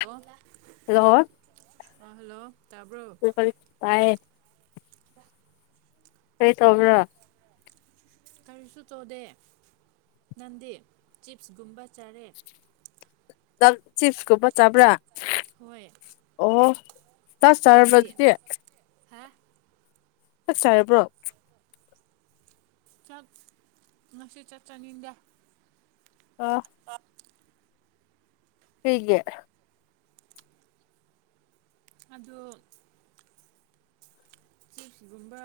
hello hello ꯑ hello ꯇꯥꯕ꯭ꯔꯣ ꯇꯥꯏꯌꯦ ꯀꯣꯏ ꯇꯕ꯭ꯔꯥ ꯀꯔꯤꯁꯨ ꯇꯧꯗꯦ ꯅꯪꯗꯤ ꯆꯤꯞꯁꯀꯨꯝꯕ ꯆꯥꯔꯦ ꯆꯤꯞꯁ ꯀ ꯄ ꯆꯥꯕ꯭ꯔꯥ ꯍꯣꯏ ꯑꯣ ꯇꯁ ꯅꯪꯗꯤ ꯆꯔꯕꯖꯗꯤꯦ ꯍꯥ ꯆꯥꯏꯦꯕ꯭ꯔꯣ ꯆꯠ ꯉꯁꯤꯦ ꯆꯠ ꯆꯅꯤꯗ ꯑ ꯊꯒꯦ ꯑ ꯆꯤꯞꯁꯒꯨꯝꯕ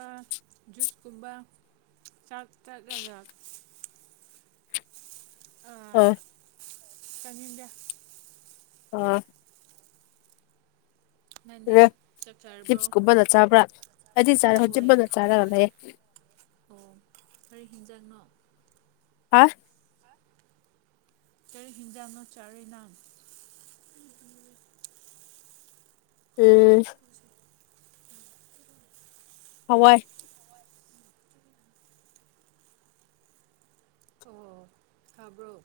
ꯖꯨꯁꯀꯨꯝꯕ ꯆꯥꯛ ꯆ ꯍꯖ ꯑꯥ ꯆꯅꯤꯗ ꯑꯥ ꯑꯗ ꯃꯗꯤ ꯆꯤꯞꯁꯀꯨꯝꯕꯅ ꯆꯥꯕ꯭ꯔꯥ ꯑꯩꯗꯤ ꯆꯥꯔ ꯍ ꯍꯣꯏ ꯆꯤꯞꯄꯅ ꯆꯥꯔꯒ ꯂꯩ ꯑꯣ ꯀꯔꯤ ꯍꯤꯟꯖꯥꯡꯅꯣ ꯍꯥ ꯀꯔꯤ ꯍꯤꯡꯖꯥꯡꯅ ꯆꯥꯔꯅꯥꯝ ꯎꯝ ꯍꯋꯥꯏ ꯑꯣ ꯍꯥꯏꯕ꯭ꯔꯣ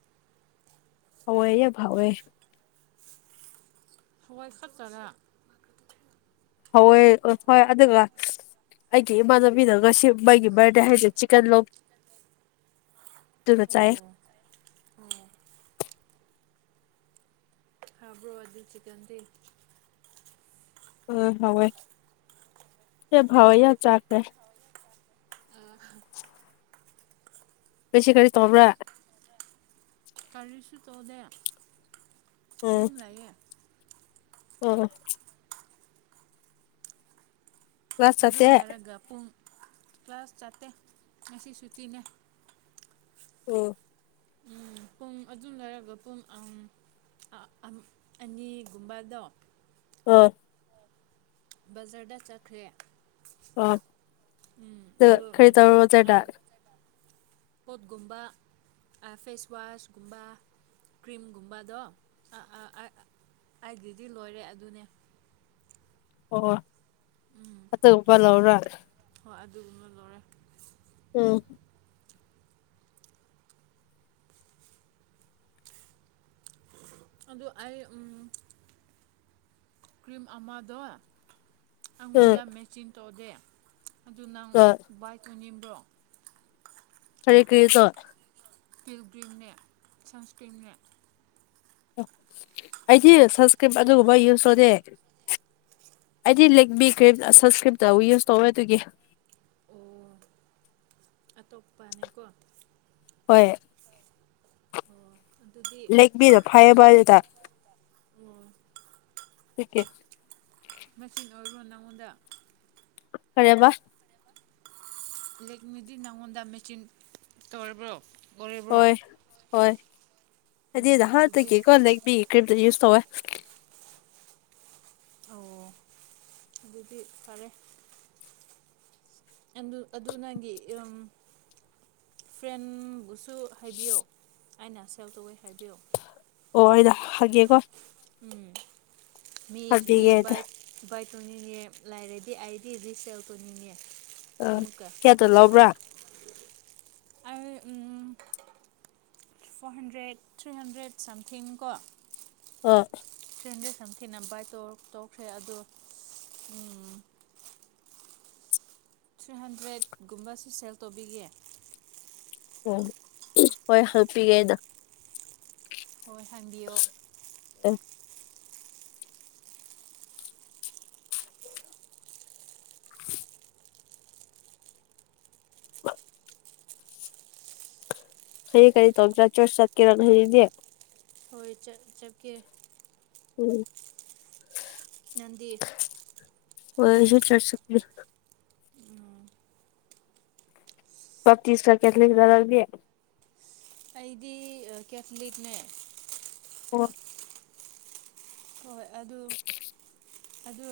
ꯍ ꯌꯥ ꯐꯥꯎꯦ ꯍꯋꯥꯏ ꯈꯆꯔ ꯍꯣꯏ ꯍꯣꯏ ꯑꯗꯨꯗ ꯑꯩꯒꯤ ꯏꯃꯥꯟꯅꯕꯤꯅ ꯉꯁꯤ ꯃꯒꯤ ꯕꯥꯔꯗꯦ ꯍꯥꯏꯁꯦ ꯆꯤꯛꯀꯟ ꯂꯣ ꯑꯗꯨꯒꯕ ꯆꯥꯏ ꯑꯣ ꯑꯣ ꯍꯥꯕ꯭ꯔꯣꯕꯥꯗꯤ ꯆꯤꯀꯟꯗꯤ ꯎꯝ ꯍꯋ ꯁ ꯍꯥꯎ ꯑꯣ ꯌꯥ ꯆꯥꯈꯦ ꯑ ꯦꯁ ꯀꯔꯔꯤ ꯇꯕ꯭ꯔ ꯀꯔꯤꯁꯨ ꯇꯣꯂꯦ ꯎꯝ ꯑꯗꯨꯝ ꯂꯩꯌꯦ ꯑꯣ ꯀ꯭ꯂꯥꯁ ꯑꯗꯨꯝ ꯆꯠꯇꯦ ꯂꯩꯔꯒ ꯄꯨꯡ ꯀ꯭ꯂ ꯀ꯭ꯂꯥꯁ ꯆꯇ ꯃꯁꯤ ꯁꯨꯇꯅꯦ ꯑꯣ ꯄꯨꯡ ꯑꯨꯝ ꯂꯩꯔꯒ ꯄꯨꯡ ꯑꯅꯤꯒꯨꯝꯕꯗꯣ ꯎꯝ ꯕꯖꯔꯗ ꯆꯠꯈ꯭ꯔꯦ ꯑꯣ ꯈꯔꯤ ꯇꯧꯔꯖꯦꯗ ꯄꯣꯠꯀꯨꯝꯕ ꯐꯦꯁ ꯋꯥꯁꯒꯨꯝꯕ ꯀ꯭ꯔꯤꯝꯒꯨꯝꯕꯗꯣ ꯑꯩꯒꯤꯗꯤ ꯂꯣꯏꯔꯦ ꯑꯗꯨꯅꯦ ꯑꯣ ꯎꯝ ꯑꯇꯄꯥ ꯂꯧꯔ ꯍꯣꯏ ꯑꯗꯨꯒꯃ ꯂꯧꯔꯦ ꯎꯝ ꯑꯗꯨꯣ ꯑꯩ ꯀ꯭ꯔꯤꯝ ꯑꯃꯗꯣ ꯎꯝ ꯑꯩꯉꯣꯟꯗ ꯃꯦꯆꯤꯟ ꯇꯧꯗꯦ ꯑꯗꯨ ꯅꯪ ꯍꯣꯏ ꯕꯥꯏꯛ ꯇꯨꯅꯤꯡꯕ꯭ꯔꯣ ꯐꯔꯦ ꯀꯔꯤꯁ ꯄꯤꯜꯒ꯭ꯔꯤꯝꯅꯦ ꯁꯟꯁꯀ꯭ꯔꯤꯝꯅꯦ ꯑꯩꯗꯤ ꯁꯟꯁꯀ꯭ꯔꯤꯞ ꯑꯗꯨꯒꯨꯝꯕ ꯌꯨꯁ ꯇꯔꯦ ꯑꯩꯗꯤ ꯂꯤꯛꯃꯤ ꯀ꯭ꯔꯤꯝ ꯁꯟꯁꯀ꯭ꯔꯤꯝꯇꯕꯨ ꯌꯨꯁ ꯇꯧꯋꯦ ꯑꯗꯨꯒꯤ ꯑꯣ ꯑꯇꯣꯞꯄꯅꯦꯀꯣ ꯍꯣꯏ ꯑꯣ ꯑꯗꯨꯗꯤ ꯂꯦꯛꯕꯤꯔꯣ ꯐꯩꯌꯦꯕ ꯑꯗꯨꯗꯀꯦ ꯑꯣ ꯃꯁꯤꯅ ꯑꯣꯏꯔꯣ ꯅꯪꯉꯣꯟꯗ ꯈꯔꯦꯕ ꯑꯦꯛꯅꯤꯗꯤ ꯅꯪꯉꯣꯟꯗ ꯃꯦꯆꯤꯟ ꯇꯧꯔꯤꯕ꯭ꯔꯣ ꯑꯣꯏꯔꯤꯕ꯭ꯔꯣ ꯍꯣꯏ ꯍꯣꯏ ꯑꯗꯨꯗꯤ ꯅ ꯍꯥꯇꯒꯤꯦ ꯀ ꯂꯩ ꯀ ꯁꯋ ꯑꯣ ꯑꯗꯨꯗꯤ ꯐꯔꯦ ꯑꯗꯨ ꯅꯪꯒꯤ ꯐ꯭ꯔꯦꯟꯕꯨꯁꯨ ꯍꯥꯏꯕꯤꯌꯣ ꯑꯩꯅ ꯁꯦꯜ ꯇꯧꯋꯦ ꯍꯥꯏꯕꯤꯌꯣ ꯑꯣ ꯑꯩꯗ ꯍꯥꯏꯦꯀꯣ ꯎꯝ ꯃ ꯍꯪꯕꯤꯒꯦꯗ ꯃꯏ ꯇꯧꯅꯤꯡꯉꯦ ꯂꯩꯥꯏꯔꯗꯤ ꯑꯩꯗꯤ ꯔꯤꯁꯦꯜ ꯇꯧꯅꯤꯡꯉꯦ ꯑ ꯀꯌꯥꯗ ꯂꯕ꯭ꯔꯥ ꯑ four hundred three hundred something ꯀꯣ ꯑ ꯇ꯭ꯔꯦꯟꯁꯦ ꯁꯝꯊꯤꯅ ꯕꯥꯏ ꯇꯧꯈ꯭ꯔꯦ ꯑꯗꯣ ꯊ꯭ꯔꯤ ꯍꯟꯗ꯭ꯔꯦꯠꯀꯨꯝꯕꯕꯁꯤ ꯁꯦꯜ ꯇꯧꯕꯤꯒꯦ ꯑꯣ ꯍꯣꯏ ꯍꯜꯄꯤꯒꯦꯗ ꯍꯣꯏ ꯍꯥꯡꯕꯤꯌꯣ ꯎ ꯀꯩ ꯀꯔꯤ ꯇ ꯆ꯭ꯔ ꯆꯆ ꯆꯠꯀꯤꯔ ꯅꯗꯦ ꯍꯣꯏ ꯆꯠꯀꯦ ꯎꯝ ꯅꯪꯗꯤ ꯍꯣꯏꯁꯨ ꯆꯠ ꯆꯦ ꯁ ꯆꯖ ꯀ ꯀꯦꯊꯂꯤ ꯔꯔꯗꯤ ꯑꯩꯗꯤ ꯀꯦꯊꯂꯤꯛꯅꯦ ꯑꯣ ꯍꯣꯏ ꯑꯗꯨ ꯑꯗꯨ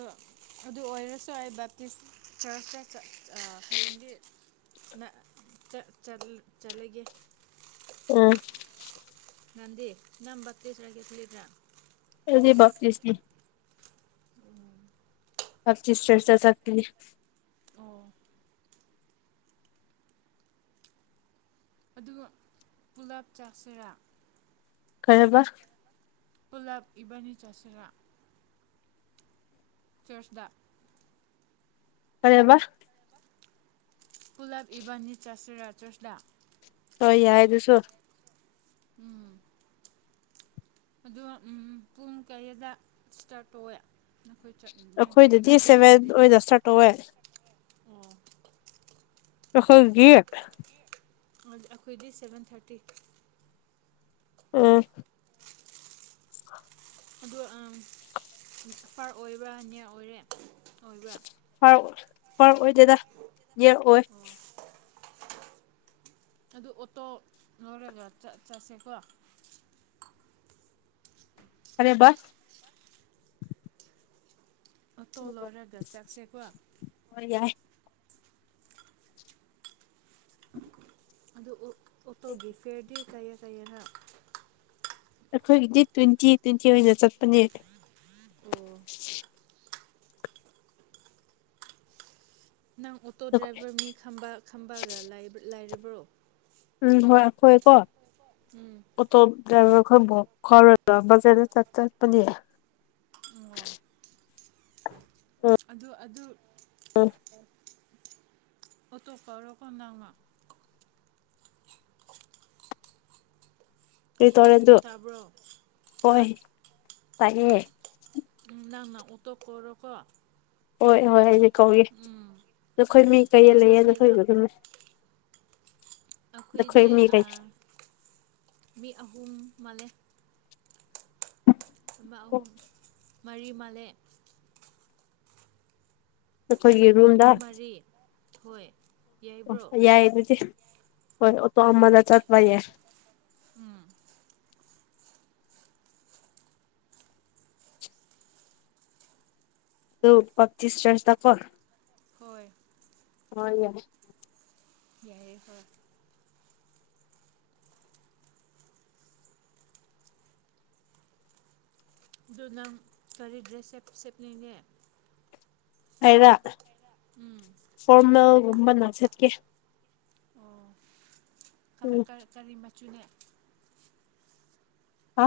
ꯑꯗꯨ ꯑꯣꯏꯔꯁꯨ ꯑꯩ ꯕꯦꯞꯇꯤꯁ ꯆꯔꯆꯇ ꯍꯌꯦꯡꯗꯤ ꯅ ꯆ ꯆ ꯆꯂꯦ ꯎꯝ ꯒꯥꯟꯙꯤ ꯅꯝꯕꯕꯇꯤꯁꯔꯒꯦ ꯊꯂꯤꯗ꯭ꯔꯥ ꯑꯦꯗꯤ ꯥꯛ ꯆꯁꯤꯗꯤ ꯑꯞ ꯆꯁ ꯆꯔ ꯆꯥ ꯆꯀꯤ ꯑꯣ ꯑꯗꯨꯒ ꯄꯨꯂꯥꯞ ꯆꯥꯁꯤꯔꯥ ꯀꯩꯕ ꯄꯨꯂꯞ ꯏꯕꯥꯅꯤ ꯆꯁꯤꯔꯥ ꯆꯆꯗ ꯀꯔꯦꯕ ꯀ ꯄꯨꯨꯂꯕ ꯏꯕꯥꯅꯤ ꯆꯁ ꯔꯥ ꯆꯁ ꯗ ꯍ ꯌꯥꯗꯁꯨꯣ ꯎꯝ ꯑꯗꯣ ꯄꯨꯡ ꯀꯌꯥꯗ ꯏꯁꯇꯥꯔꯠ ꯇꯧꯋꯦ ꯑꯩꯈꯣꯏꯗꯗꯤ ꯅꯈꯣꯏ ꯁꯦꯚꯦꯟ ꯆꯔꯆꯗꯤ ꯑꯣꯏꯅ ꯁꯠꯣꯛꯑꯦ ꯑꯣ ꯈꯣꯏꯒꯠ ꯑꯩꯈꯣꯏꯗꯤ ꯁꯚꯦꯟ ꯊꯥꯔꯇꯤ ꯎꯝ ꯑꯗꯨꯗ ꯑ [unintelligible] ꯐꯔ ꯑꯣꯏꯕ꯭ꯔꯥ ꯅꯤꯌꯥꯔ ꯑꯣꯏꯔꯦ ꯑꯣꯏꯕ꯭ꯔꯥ ꯔꯑꯣ ꯐꯔꯛꯑꯣꯏ ꯗꯦꯗꯥ ꯌꯦꯔꯛꯑꯣꯏ ꯑꯣ [unintelligible] ꯑꯗꯨ ꯑꯣꯇꯣ ꯅꯣꯏꯔꯒ ꯆꯠꯁꯦꯀꯣ ꯑꯔꯦꯕꯁ ꯑꯣꯇꯣ ꯂꯧꯔꯒ ꯆꯠꯁꯦꯀꯣ ꯍꯣꯏ ꯌꯥꯏ ꯑꯗꯨ ꯑꯣꯇꯣꯒꯤ ꯐꯤꯦꯌꯔꯗꯤ ꯀꯩꯌꯦ ꯀꯩꯒꯔꯥ ꯑꯩꯈꯣꯏꯒꯤ ꯗꯗꯤ ꯇ꯭ꯋꯦꯟꯇꯤ ꯇ꯭ꯋꯦꯟꯇꯤ ꯑꯣꯏꯅ ꯆꯠꯄꯅꯦ ꯑꯣ ꯅꯪ ꯑꯣꯇꯣ ꯑꯩꯈꯣꯏ ꯗ꯭ꯔꯥꯏꯚꯔ ꯃꯤ ꯈꯕꯥꯒ ꯂꯥꯏꯔꯕ꯭ꯔꯣ ꯎꯝ ꯍꯣꯏꯈꯣꯏ ꯀꯣ ꯎꯝ ꯀꯣ ꯑꯩꯈꯣꯏꯕꯨ ꯈꯥꯎꯔꯒ ꯖꯗ ꯆꯠ ꯆꯠꯄꯅꯦ ꯑꯗꯨꯗꯣ ꯑꯗꯨ ꯑꯣꯇꯣꯞꯀ ꯔꯣꯀꯟꯗꯥꯅ ꯔꯤꯇꯅꯦꯟꯗꯨ ꯇꯥꯕ꯭ꯔꯣ ꯍꯥ ꯍꯣꯏ ꯇꯥꯏꯌꯦꯦ ꯅꯪꯅ ꯑꯣꯇꯣꯛ ꯈꯣꯔꯣꯀꯣ ꯍꯣꯏ ꯍꯣꯏ ꯑꯩꯁ ꯀꯧꯏꯦ ꯅꯈꯣꯏ ꯎꯝ ꯃꯤ ꯀꯩ ꯑꯗꯨ ꯂꯩꯌꯦ ꯁꯟꯗꯦꯗ ꯅꯈꯣꯏꯗ ꯑꯗꯨꯝꯃꯦ ꯑꯩꯈꯣꯏꯗꯤ ꯃꯤ ꯑꯍꯨꯝ ꯃꯥꯜꯂꯦ ꯑꯃ ꯑꯍꯨꯝ ꯃꯔꯤ ꯃꯥꯂꯦ ꯑꯩꯈꯣꯏꯒꯤ ꯔꯨꯝꯗ ꯊꯣꯏ ꯑꯣ ꯌꯥꯏꯗꯤ ꯍꯣꯏ ꯇꯣ ꯑꯣ ꯑꯂ ꯆꯠ ꯋꯥꯏꯌꯦ ꯎꯝ ꯑꯗꯨ ꯄꯆꯆꯤꯁ ꯆꯔꯁꯥ ꯀꯣꯔ ꯍꯣꯏ ꯍꯣꯏ ꯌꯥꯏ ꯌꯥꯏꯦ ꯍꯣꯏ ꯑꯗꯨ ꯅꯪ ꯀꯔꯤ ꯗ꯭ꯔꯦꯁ ꯁꯦꯠꯅꯤꯡꯉꯦ ꯍꯥꯏꯗ ꯎꯝ ꯐꯣꯔꯃꯦꯜꯒꯨꯝꯕ ꯅꯅꯥꯆꯠꯀꯦ ꯑꯣ ꯎꯝ ꯀꯔꯤ ꯃꯆꯨꯅꯦ ꯑ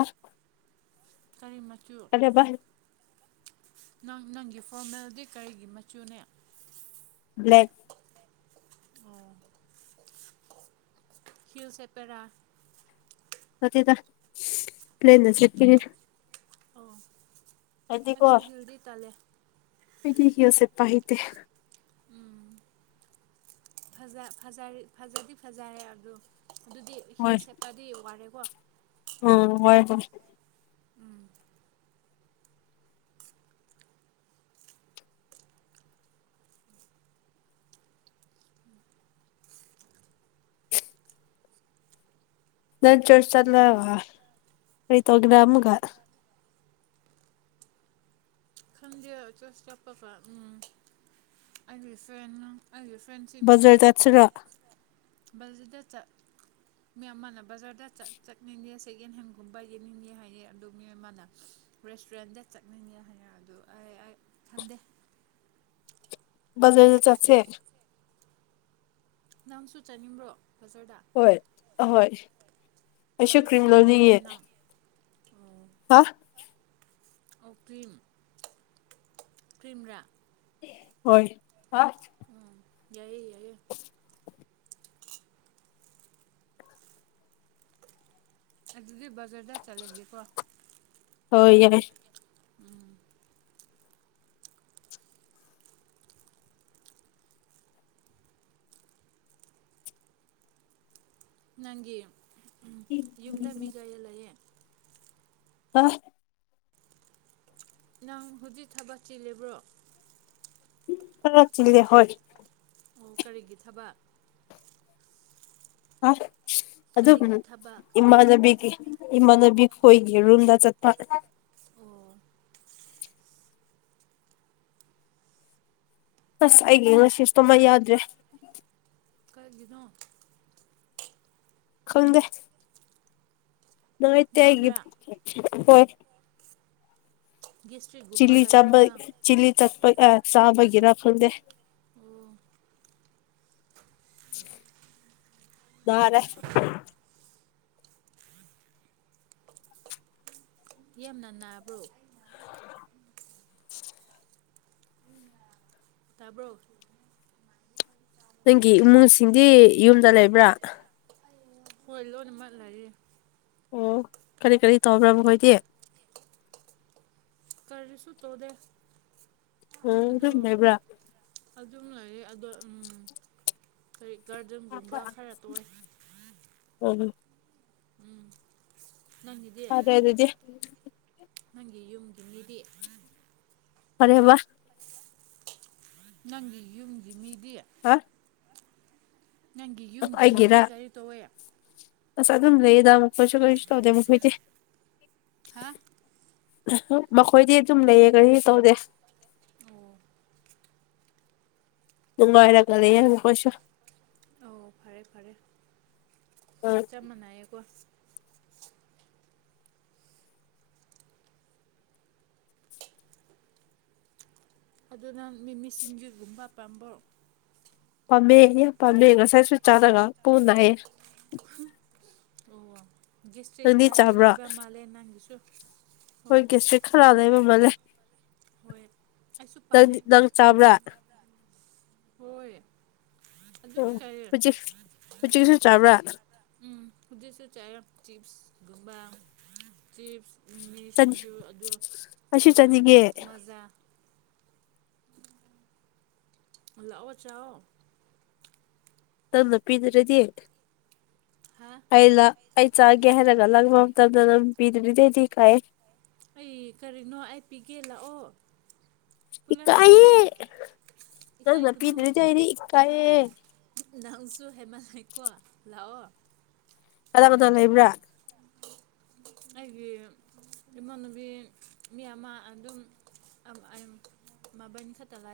ꯀꯔꯤꯃ ꯑꯂꯦ ꯏ ꯅꯪ ꯅꯪꯒꯤ ꯐꯣꯔꯃꯦꯜꯗꯤ ꯀꯔꯤꯒꯤ ꯃꯆꯨꯅꯦ ꯕ꯭ꯂꯦꯛ ꯑꯣ ꯍꯤꯜ ꯁꯦꯄꯦꯔꯥ ꯃꯗ ꯄ꯭ꯂ꯭ꯂꯦꯟ ꯑꯣ ꯑꯁꯨꯁꯨ ꯍꯤꯜꯗꯤꯇꯥꯂꯦ ꯑꯩꯗꯤ ꯀꯦꯞ ꯄꯍꯤꯗ ꯎꯝ ꯐ ꯐꯖꯗꯤ ꯐꯖꯔꯦ ꯑꯗꯨ ꯑꯗꯨꯗꯤ ꯍꯣꯏ ꯍꯤꯜ ꯁꯦꯞꯀꯗꯤ ꯋꯥꯔꯦꯀꯣ ꯎꯝ ꯋꯥꯣꯏ ꯇ ꯎꯝ ꯅꯥꯟ ꯆꯁꯜ ꯑꯩꯣꯏꯇꯒꯕ ꯑꯃꯒ [inaudible] ꯁꯟꯗꯦ ꯆꯁ ꯆꯠꯞꯄꯗ ꯎ ꯑꯩꯒꯤ ꯐ꯭ꯔꯦꯟꯅ ꯑꯩꯒꯤ ꯐ꯭ꯔꯦꯟꯁꯤꯡꯅ ꯕꯖꯥꯔ ꯍꯥꯏꯌꯦ ꯆꯠꯁꯤꯔꯣ ꯕꯜꯁꯤꯗ ꯆꯠ ꯃꯤ ꯑꯃꯅ ꯕꯖꯔꯗ ꯆ ꯆꯠꯅꯤꯡꯁ ꯁꯦꯀꯦꯟ ꯍꯦꯟꯒꯨꯝꯕ ꯌꯦꯡꯅꯤꯡꯉꯦ ꯍꯥꯏꯌꯦ ꯑꯗꯨ ꯃꯤꯑꯣꯏ ꯑꯃꯅ ꯔꯦꯁꯇꯨꯔꯦꯟꯗ ꯆꯠꯅꯤꯡꯉꯦ ꯍꯥꯏꯌꯦ ꯑꯗꯣ ꯈꯗꯦ ꯖꯔꯦ ꯆꯁꯦ ꯅꯪꯁꯨ ꯆꯠꯅꯤꯡꯕ꯭ꯔꯣ ꯕꯖꯥꯔꯗ ꯍꯣꯏ ꯑꯍꯣꯏ ꯑꯩꯁꯨ ꯀꯔꯤ ꯀ꯭ꯔꯤꯝ ꯊꯕꯛ ꯂꯩꯌꯦ ꯂꯧꯅꯤꯡꯉꯦ ꯅꯪ ꯍꯥ ꯑꯣ ꯀ꯭ꯔꯤ ꯀ꯭ꯔꯤꯝ ꯔ ꯍꯣꯏ ꯑꯁ ꯌꯥꯏ ꯌꯥ [inaudible] [inaudible] ꯑꯗꯨꯗꯤ ꯖꯔꯗ ꯆꯂꯗꯤꯀ ꯍ ꯌꯥꯏ ꯎꯝ ꯅꯪꯒꯤ ꯌꯨꯝꯗ ꯃꯤꯒꯥꯏꯌꯦꯜꯂꯌꯦꯦ ꯑꯐ ꯅꯪ ꯍꯧꯖꯤꯛ ꯊꯕꯛ ꯆꯤꯜꯂꯤꯕ꯭ꯔꯣ ꯐꯔꯗꯦ ꯍꯣꯏ ꯑꯣ ꯀꯔꯤꯒꯤ ꯊꯕꯛ ꯑ ꯑꯗꯨꯗ ꯀꯔꯤꯒꯤ ꯊꯕꯛ ꯏꯃꯅꯕꯒꯤ ꯏꯃꯥꯅꯕꯤ ꯍꯣꯏꯒꯤ ꯔꯨꯝꯝꯗ ꯆꯠꯄ ꯑꯣ ꯑꯁ ꯑꯩꯒꯤ ꯉꯁꯤꯁꯨꯇ ꯃ ꯌꯥꯗ꯭ꯔꯦ ꯀꯒꯤꯅꯣ ꯈꯪꯗꯦ ꯅꯥꯏ ꯇ ꯍꯥꯏꯒꯤ ꯅꯥꯕ꯭ꯔꯥ ꯍꯣꯏ [inaudible] ꯒꯦꯁꯇ꯭ꯔꯤꯛꯒꯨꯝꯕ ꯆꯤꯂꯤ ꯂꯩꯕ꯭ꯔꯣ ꯆꯕ ꯅꯪ ꯆꯤ ꯆꯄ ꯑ ꯆꯕꯒꯤ ꯒꯤꯔ ꯐꯨꯜꯗꯦ ꯑꯣ ꯔꯦ ꯌꯥꯝꯅ ꯅꯥꯕ꯭ꯔꯣ [inaudible] ꯇꯥꯕ꯭ꯔꯣ ꯅꯪꯒꯤ ꯏꯃꯨꯡꯁꯤꯡꯗꯤ ꯌꯨꯝꯗ ꯂꯩꯕ꯭ꯔꯥ ꯍꯣꯏ ꯂꯣꯏꯅ ꯃꯜꯂꯌꯦꯦ ꯑꯣ ꯀꯔꯤ ꯀꯔꯤ ꯇꯧꯕ꯭ꯔꯕꯈꯣꯏꯗꯤ ꯀꯔꯤꯁꯨ ꯇꯣꯗ ꯑ ꯑꯗꯨꯝ ꯅꯥꯏꯕ꯭ꯔꯥ ꯑꯗꯨꯝ ꯂꯩꯔ ꯑꯗꯣ ꯎꯝ ꯀꯔꯤꯛ ꯒꯥꯔꯗꯦꯟꯒꯨꯝꯕ ꯈꯔ ꯇ ꯑꯣꯏ ꯎꯝ ꯅꯪꯒꯤꯗꯤ ꯑꯗ ꯑꯗꯨꯗꯤ ꯅꯪꯒꯤ ꯌꯨꯝꯒꯤ ꯃꯤꯗꯤ ꯐꯔꯦꯕ ꯅꯪꯒꯤ ꯌꯨꯝꯒꯤ ꯃꯤꯗꯤ ꯍꯥ ꯅꯪꯒꯤ ꯌꯨꯝꯒꯤ ꯃꯤꯗꯤ ꯑꯩꯒꯤꯔ ꯀꯔꯤ ꯇꯧꯋꯦ ꯑꯁ ꯑꯗꯨꯝ ꯂꯩꯌꯦꯗ ꯑꯃꯨꯛ ꯀꯁꯨ ꯀꯩꯁꯨ ꯇꯧꯗꯦ ꯑꯃꯨꯛ ꯍꯣꯏꯗꯤ ꯍꯥ ꯃꯈꯣꯏꯗꯤ ꯑꯗꯨꯝ ꯂꯩꯌꯦ ꯀꯔꯤ ꯇꯧꯗꯦ ꯑꯣ ꯃꯅꯨꯡꯉꯥꯏꯔ ꯀꯗ ꯌꯥꯅ ꯀꯁ ꯑ ꯐꯔꯦ ꯐꯔꯦ ꯑ ꯆꯞ ꯃꯥꯟꯅꯏꯌꯦꯀꯣ ꯑꯗꯨꯅ ꯃꯤꯃꯤꯁꯤꯡꯒꯤꯖꯒꯨꯝꯕ ꯄꯥꯝꯕ ꯄꯥꯝꯃꯦ ꯄꯝꯃꯦ ꯉꯁꯥꯏ ꯁ ꯆꯥꯗꯒ ꯄꯨꯅꯑ ꯑꯣ ꯒꯦꯁꯇ꯭ꯔꯤꯠ ꯅꯪꯗꯤ ꯂꯥꯏꯕ ꯃꯥꯜꯂꯦ ꯅꯪꯒꯤꯁꯨ ꯍꯣꯏ ꯍꯣꯏꯒꯤꯦꯁ ꯈꯔ ꯂꯩ ꯃꯃꯜꯂꯦ ꯍꯣꯏ ꯑꯩꯁꯨ ꯅꯪꯗꯤ ꯄꯥꯝꯃꯦ ꯅꯪ ꯆꯥꯕ꯭ꯔꯥ ꯍꯣꯏ ꯑꯣ ꯑꯗꯨꯝ ꯍꯧ ꯆꯥꯏꯌꯦ ꯎꯆ ꯍꯧ ꯎꯆ ꯎꯆꯒꯤꯁꯨ ꯆꯥꯕ꯭ꯔꯥꯗ ꯍꯧꯗꯤꯁꯨ ꯆꯥꯦ ꯆꯤꯞꯁ ꯒꯕꯥ ꯆꯤꯞꯁ ꯃꯤ ꯆꯥꯅꯤꯡ ꯁꯤꯡꯖꯨ ꯑꯩꯁꯨ ꯑ ꯆꯥꯅꯤꯡꯉꯦ ꯃꯖꯥ ꯂꯥꯛ ꯑꯣꯥꯎ ꯆ ꯅꯅ ꯄꯤꯗ꯭ꯔꯗꯤ ꯍꯥ ꯑꯩꯩꯅ ꯑꯩ ꯆꯥꯒꯦ ꯍꯥꯏꯔꯛ ꯂ ꯃꯇꯝ ꯄꯤꯗ ꯊ ꯀꯥꯏ ꯑꯩ ꯀꯔꯤꯅꯣ ꯑꯩ ꯄꯤꯒꯦ ꯂꯥꯛꯑꯣ ꯄꯨꯂꯞ ꯆꯥꯁꯦ ꯏꯀꯥꯏꯌꯦꯦ ꯅꯪꯅ ꯏꯀꯥꯏꯒꯅꯨ ꯄꯤꯗꯅꯔꯤ ꯏꯀꯥꯏꯌꯦ ꯅꯪꯁꯨ ꯍꯦꯃꯜꯏꯀꯣ ꯂꯥꯛꯑꯣ ꯀꯗꯥꯏ ꯀꯗꯥ ꯂꯩꯕ꯭ꯔꯥ ꯑꯩꯒꯤ ꯏꯃꯥꯟꯅꯨꯕꯤ ꯃꯤ ꯑꯃ ꯑꯗꯨꯝ ꯑꯟ ꯈ ꯇꯒꯥꯏ